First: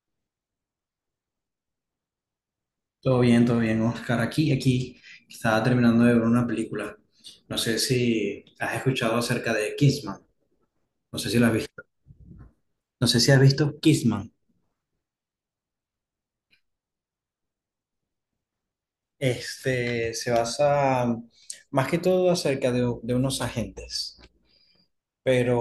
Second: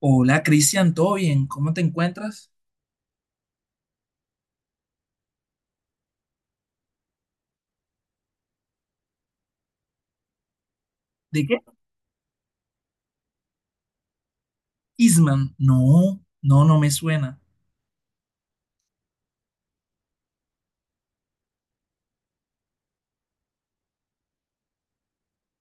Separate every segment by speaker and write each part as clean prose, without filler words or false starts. Speaker 1: Hola Cristian, ¿todo bien? ¿Cómo te encuentras?
Speaker 2: Todo bien, Oscar. Aquí, aquí, estaba terminando de ver una película. No sé si has escuchado acerca de Kissman. No sé si
Speaker 1: ¿De
Speaker 2: lo has
Speaker 1: qué?
Speaker 2: visto. No sé si has visto Kissman.
Speaker 1: Isman, no, no, no me suena.
Speaker 2: Este se basa más que todo acerca de unos agentes, pero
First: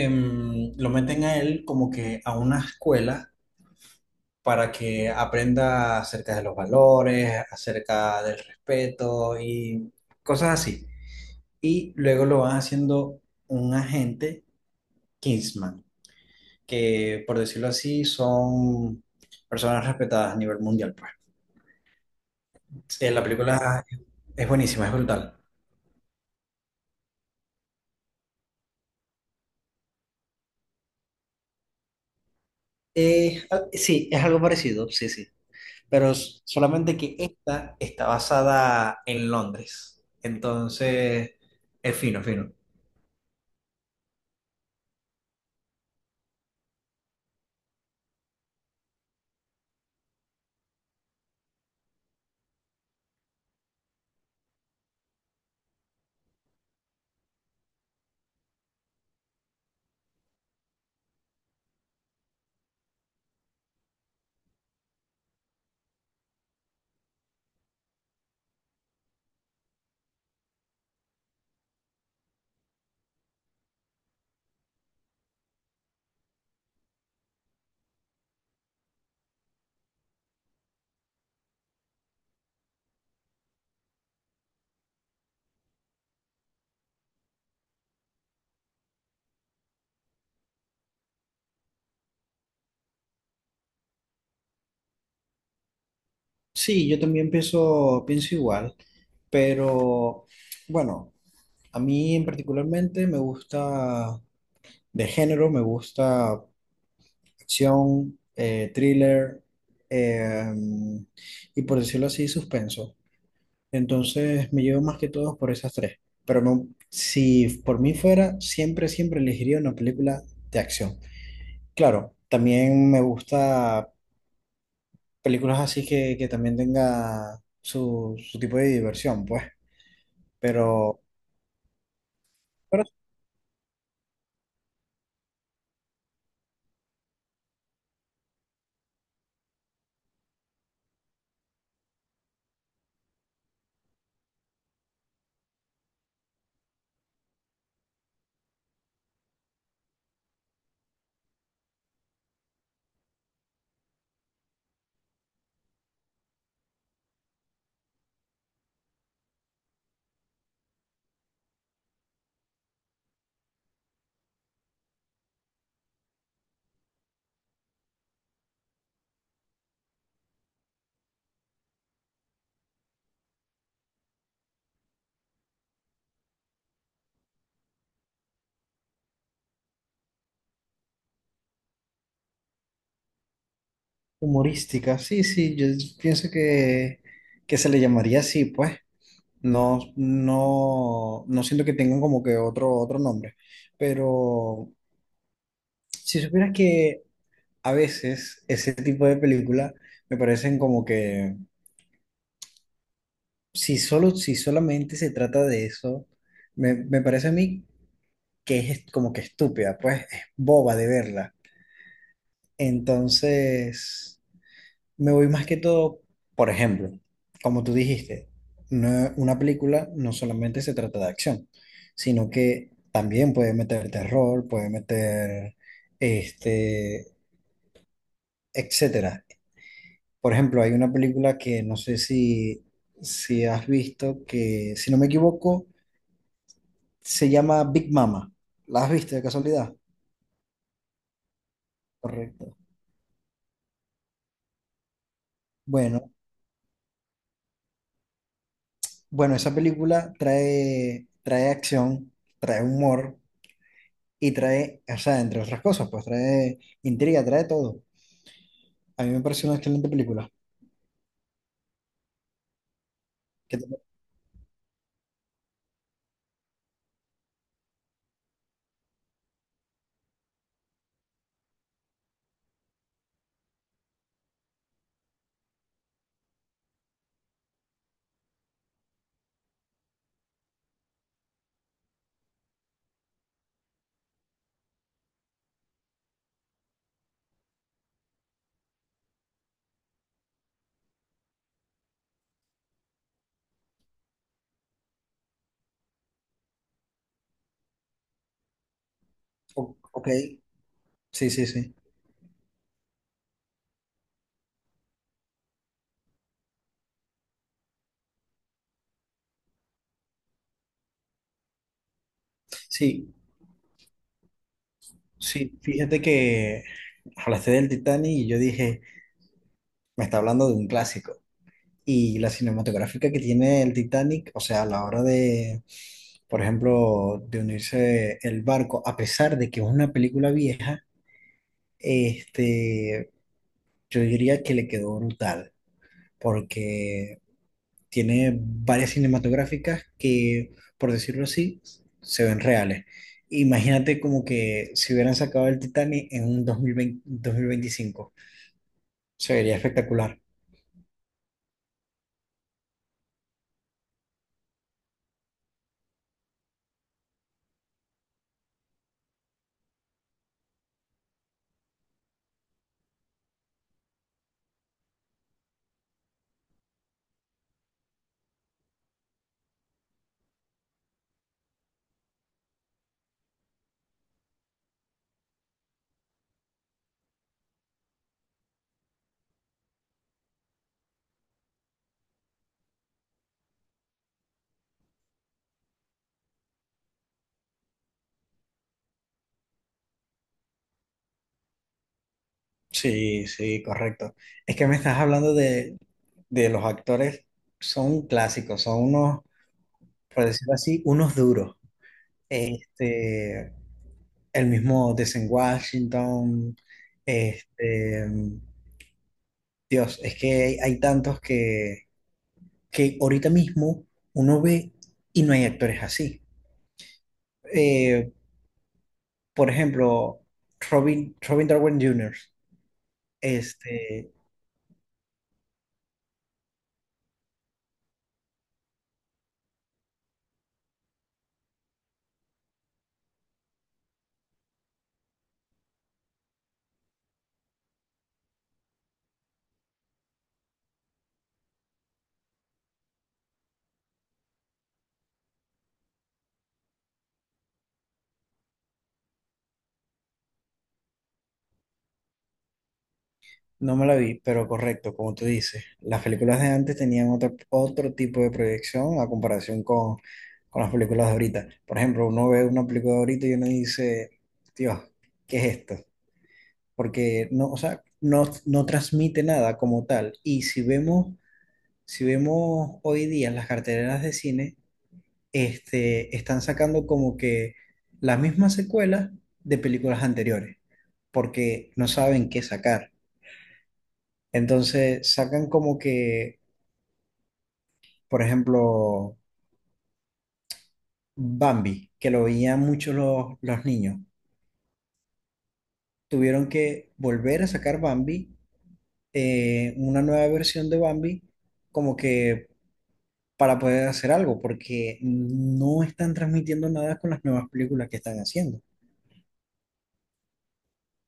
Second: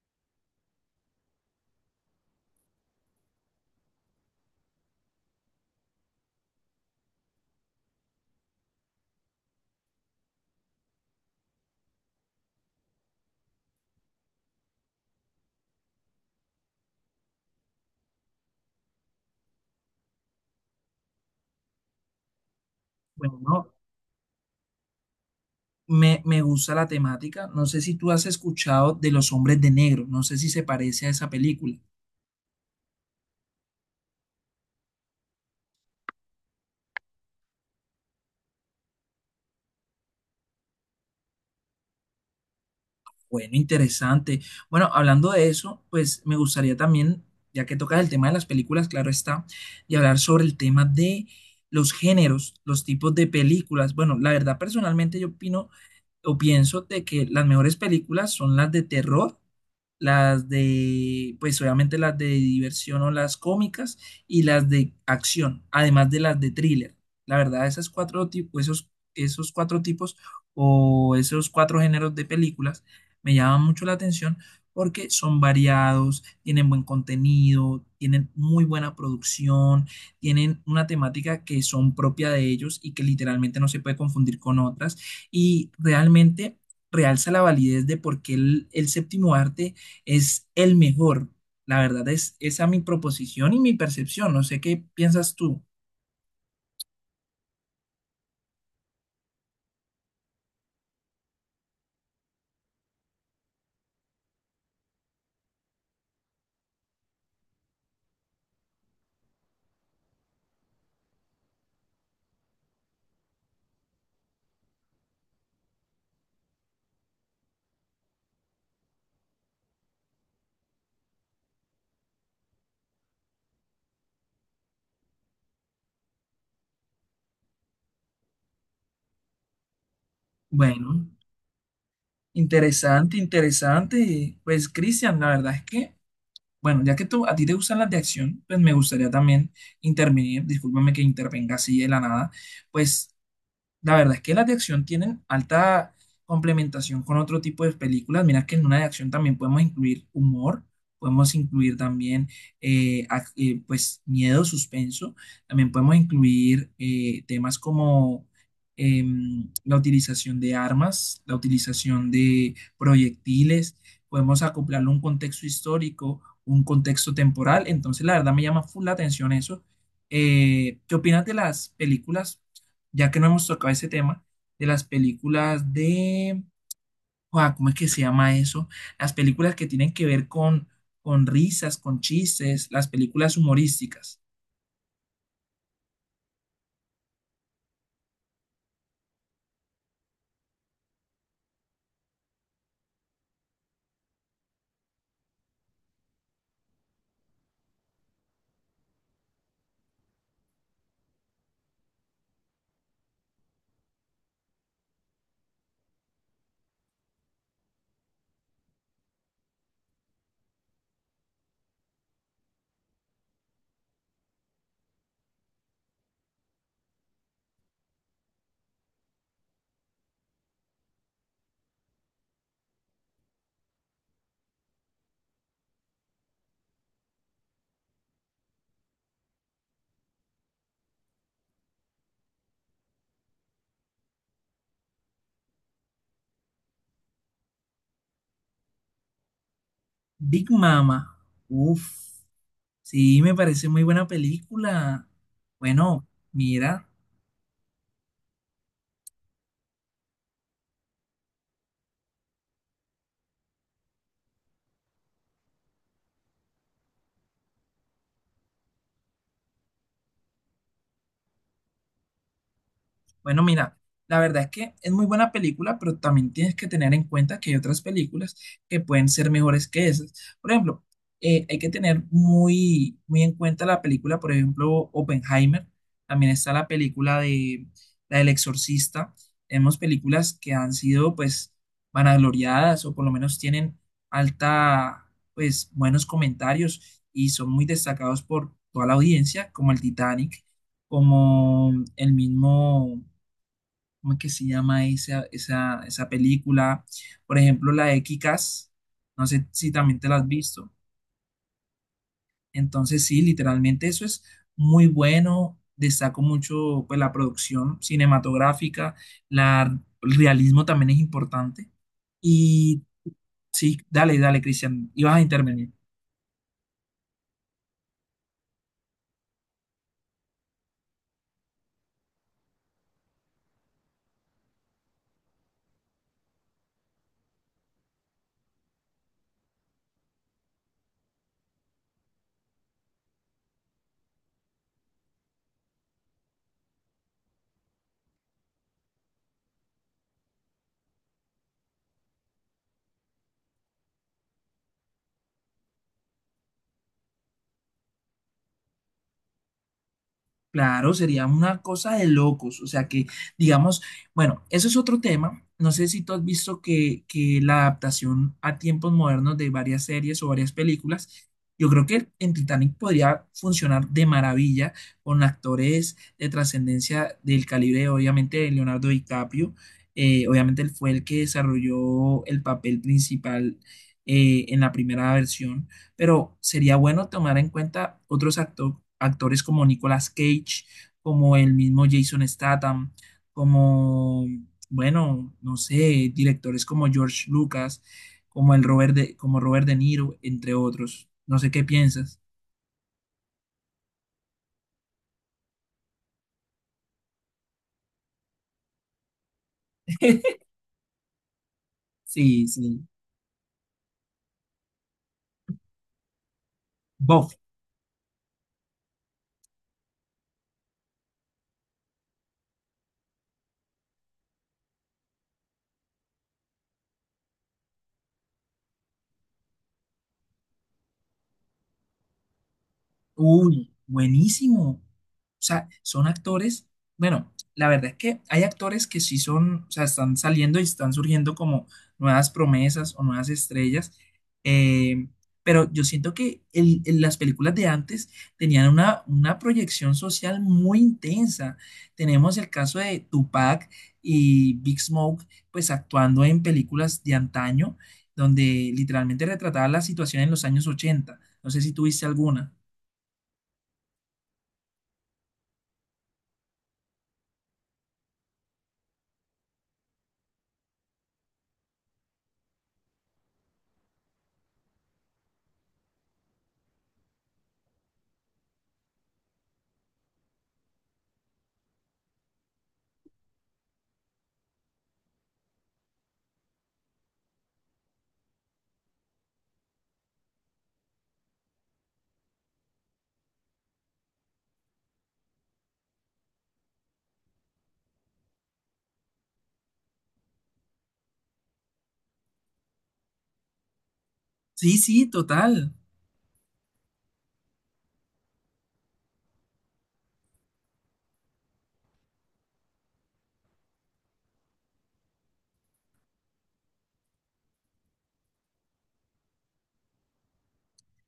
Speaker 2: lo meten a él como que a una escuela para que aprenda acerca de los valores, acerca del respeto y cosas así. Y luego lo van haciendo un agente Kingsman, que por decirlo así son personas respetadas a nivel mundial, pues. La
Speaker 1: Bueno, no,
Speaker 2: película es buenísima, es brutal.
Speaker 1: me gusta la temática. No sé si tú has escuchado de Los Hombres de Negro, no sé si se parece a esa película.
Speaker 2: Ah, sí, es algo parecido, sí, sí. Pero solamente que esta está basada en Londres. Entonces, es fino, fino.
Speaker 1: Bueno, interesante. Bueno, hablando de eso, pues me gustaría también, ya que tocas el tema de las películas, claro está, y hablar sobre el tema de los géneros, los tipos de películas. Bueno, la verdad, personalmente yo opino o pienso de que las mejores películas son las de terror, las de, pues obviamente las de diversión o las cómicas y las de acción, además de las de thriller. La verdad, esas cuatro tipos, esos cuatro tipos esos cuatro géneros de películas me llaman mucho la atención porque son variados, tienen buen contenido, tienen muy buena producción, tienen una temática que son propia de ellos y que literalmente no se puede confundir con otras y realmente realza la validez de por qué el séptimo arte es el mejor. La verdad es esa mi proposición y mi percepción. No sé qué piensas tú.
Speaker 2: Sí, yo también pienso, pienso igual, pero bueno, a mí en particularmente me gusta de género, me gusta acción, thriller eh, y por decirlo así, suspenso. Entonces me llevo más que todo por esas tres. Pero no, si por mí fuera, siempre, siempre elegiría una película de acción. Claro, también me gusta películas así que también tenga su, su tipo de diversión, pues. Pero,
Speaker 1: Bueno,
Speaker 2: pero
Speaker 1: interesante, interesante. Pues Cristian, la verdad es que, bueno, ya que tú, a ti te gustan las de acción, pues me gustaría también intervenir. Discúlpame que intervenga así de la nada. Pues la verdad es que las de acción tienen alta complementación con otro tipo de películas. Mira que en una de acción también podemos incluir humor, podemos incluir también pues miedo, suspenso, también podemos incluir temas como la utilización de armas, la utilización de proyectiles, podemos acoplarlo a un contexto histórico, un contexto temporal. Entonces, la verdad me llama full la atención eso. ¿Qué opinas de las películas? Ya que no hemos tocado ese tema, de las películas de, Joa, ¿cómo es que se llama eso? Las películas que tienen que ver con risas, con chistes, las películas humorísticas.
Speaker 2: humorística, sí, sí, yo pienso que se le llamaría así, pues. No, no, no siento que tengan como que otro nombre. Pero si supieras que a veces ese tipo de películas me parecen como que si solamente se trata de eso, me parece a mí que es como que estúpida, pues es boba de verla. Entonces. Me voy más que todo, por ejemplo, como tú dijiste, una película no solamente se trata de acción, sino que también puede meter terror, puede meter, este, etcétera. Por ejemplo, hay una película que no sé si has visto, que si no me equivoco, se llama Big Mama. ¿La has visto de casualidad?
Speaker 1: Big Mama, uff,
Speaker 2: Correcto.
Speaker 1: sí, me parece muy buena película. Bueno,
Speaker 2: Bueno,
Speaker 1: mira.
Speaker 2: bueno, esa película trae acción, trae humor y trae, o sea, entre otras cosas, pues trae intriga, trae todo. A mí me parece una excelente película.
Speaker 1: Bueno,
Speaker 2: ¿Qué te-
Speaker 1: mira, la verdad es que es muy buena película, pero también tienes que tener en cuenta que hay otras películas que pueden ser mejores que esas. Por ejemplo, hay que tener muy, muy en cuenta la película, por ejemplo, Oppenheimer. También está la película de la del Exorcista. Tenemos películas que han sido, pues, vanagloriadas o por lo menos tienen alta, pues, buenos comentarios y son muy destacados por toda la audiencia, como el Titanic, como el mismo. ¿Cómo es que se llama esa película? Por ejemplo, la de Kikas, no sé si también te
Speaker 2: ok,
Speaker 1: la has visto.
Speaker 2: sí, sí, sí.
Speaker 1: Entonces, sí, literalmente eso es muy bueno. Destaco mucho pues, la producción cinematográfica, la, el realismo también es importante. Y
Speaker 2: Sí,
Speaker 1: sí, dale, dale, Cristian, ibas a
Speaker 2: sí,
Speaker 1: intervenir.
Speaker 2: fíjate que hablaste del Titanic y yo dije, me está hablando de un clásico. Y la cinematográfica que tiene el Titanic, o sea, a la hora de, por ejemplo, de unirse el barco, a pesar de que es una película vieja, este, yo diría que le quedó brutal, porque tiene varias cinematográficas que, por decirlo así, se ven reales. Imagínate como que si hubieran sacado el Titanic en un 2020 2025, se vería espectacular.
Speaker 1: Claro, sería una cosa de locos. O sea que, digamos, bueno, eso es otro tema. No sé si tú has visto que la adaptación a tiempos modernos de varias series o varias películas, yo creo que en Titanic podría funcionar de maravilla con actores de trascendencia del calibre, obviamente, de Leonardo DiCaprio. Obviamente él fue el que desarrolló el papel principal en la primera versión, pero sería bueno tomar en cuenta otros actores como Nicolas Cage, como el mismo Jason Statham, como, bueno, no sé, directores como George Lucas, como el como Robert De Niro, entre otros. No sé qué piensas.
Speaker 2: Sí, sí, correcto. Es que me estás hablando de los actores, son clásicos, son unos, por decirlo así, unos duros.
Speaker 1: Sí, sí.
Speaker 2: Este, el mismo Denzel Washington, este, Dios, es que hay tantos que ahorita mismo uno ve y no hay actores así. Eh, por ejemplo, Robin Darwin Jr.,
Speaker 1: Uy,
Speaker 2: este,
Speaker 1: buenísimo. O sea, son actores. Bueno, la verdad es que hay actores que sí son, o sea, están saliendo y están surgiendo como nuevas promesas o nuevas estrellas. eh, pero yo siento que las películas de antes tenían una proyección social muy intensa. Tenemos el caso de Tupac y Big Smoke, pues actuando en películas de antaño, donde literalmente retrataban la situación en los años 80. No sé si tuviste alguna.
Speaker 2: no me la vi, pero correcto, como tú dices. Las películas de antes tenían otro tipo de proyección a comparación con las películas de ahorita. Por ejemplo, uno ve una película de ahorita y uno dice, Dios, ¿qué es esto? Porque no, o sea, no transmite nada como tal. Y si vemos, si vemos hoy día las carteleras de cine, este, están sacando como que las mismas secuelas de películas anteriores, porque no saben qué sacar. Entonces sacan como que, por ejemplo, Bambi, que lo veían muchos los niños,
Speaker 1: Sí, sí, total.
Speaker 2: tuvieron que volver a sacar Bambi, una nueva versión de Bambi, como que para poder hacer algo, porque no están transmitiendo nada con las nuevas películas que están haciendo.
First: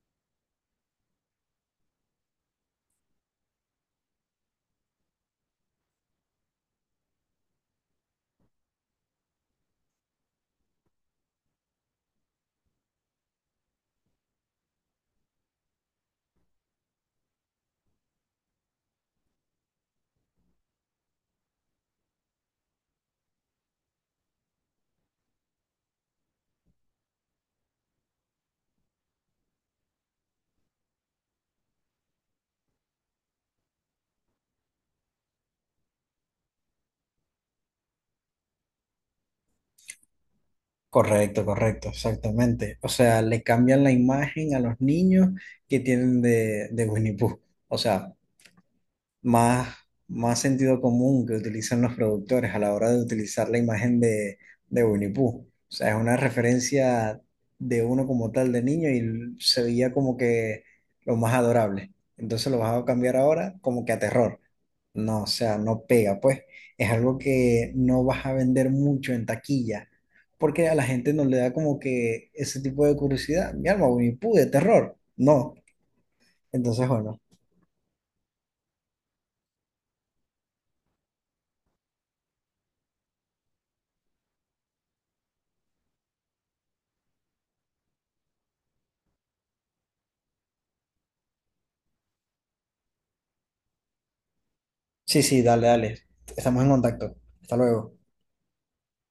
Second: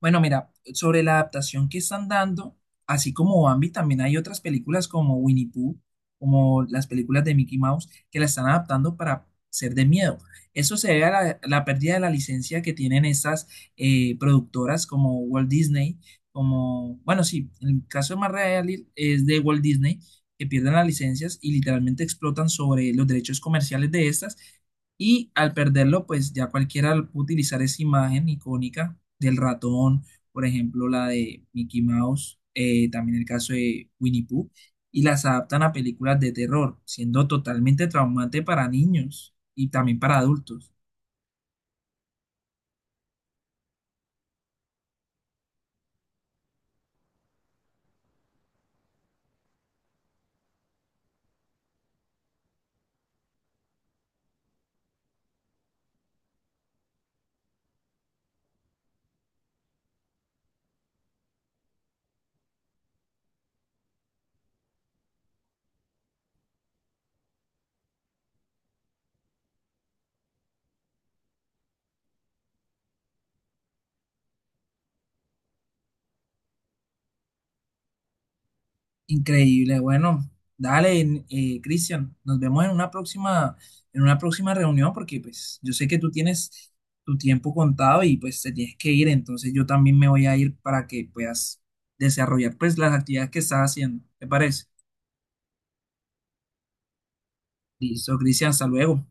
Speaker 1: Bueno, mira, sobre la adaptación que están dando, así como Bambi, también hay otras películas como Winnie Pooh, como las películas de Mickey Mouse, que la están adaptando para ser de miedo. Eso se debe a la pérdida de la licencia que tienen estas productoras como Walt Disney, como, bueno, sí, el caso más real es de Walt Disney, que pierden las licencias y literalmente explotan sobre los derechos comerciales de estas. Y al perderlo, pues ya cualquiera puede utilizar esa imagen icónica del ratón, por ejemplo, la de Mickey Mouse, también el caso de Winnie Pooh, y las adaptan a películas de terror, siendo totalmente traumante para niños y también para adultos.
Speaker 2: Correcto, correcto, exactamente. O sea, le cambian la imagen a los niños que tienen de Winnie Pooh. O sea, más, más sentido común que utilizan los productores a la hora de utilizar la imagen de Winnie Pooh. O sea, es una referencia de uno como tal de niño y se veía como que lo más adorable. Entonces lo vas a cambiar ahora como que a terror. No, o sea, no pega, pues. Es algo que no vas a vender mucho en taquilla, porque a la gente no le da como que ese tipo de curiosidad. Mi alma, Winnie Pooh de terror. No. Entonces, bueno.
Speaker 1: Increíble, bueno, dale, Cristian, nos vemos en una próxima reunión porque pues yo sé que tú tienes tu tiempo contado y pues te tienes que ir, entonces yo también me voy a ir para que puedas desarrollar pues las actividades que estás haciendo, ¿te parece?
Speaker 2: Sí, sí, dale, dale. Estamos en contacto. Hasta luego.
Speaker 1: Listo, Cristian, hasta luego.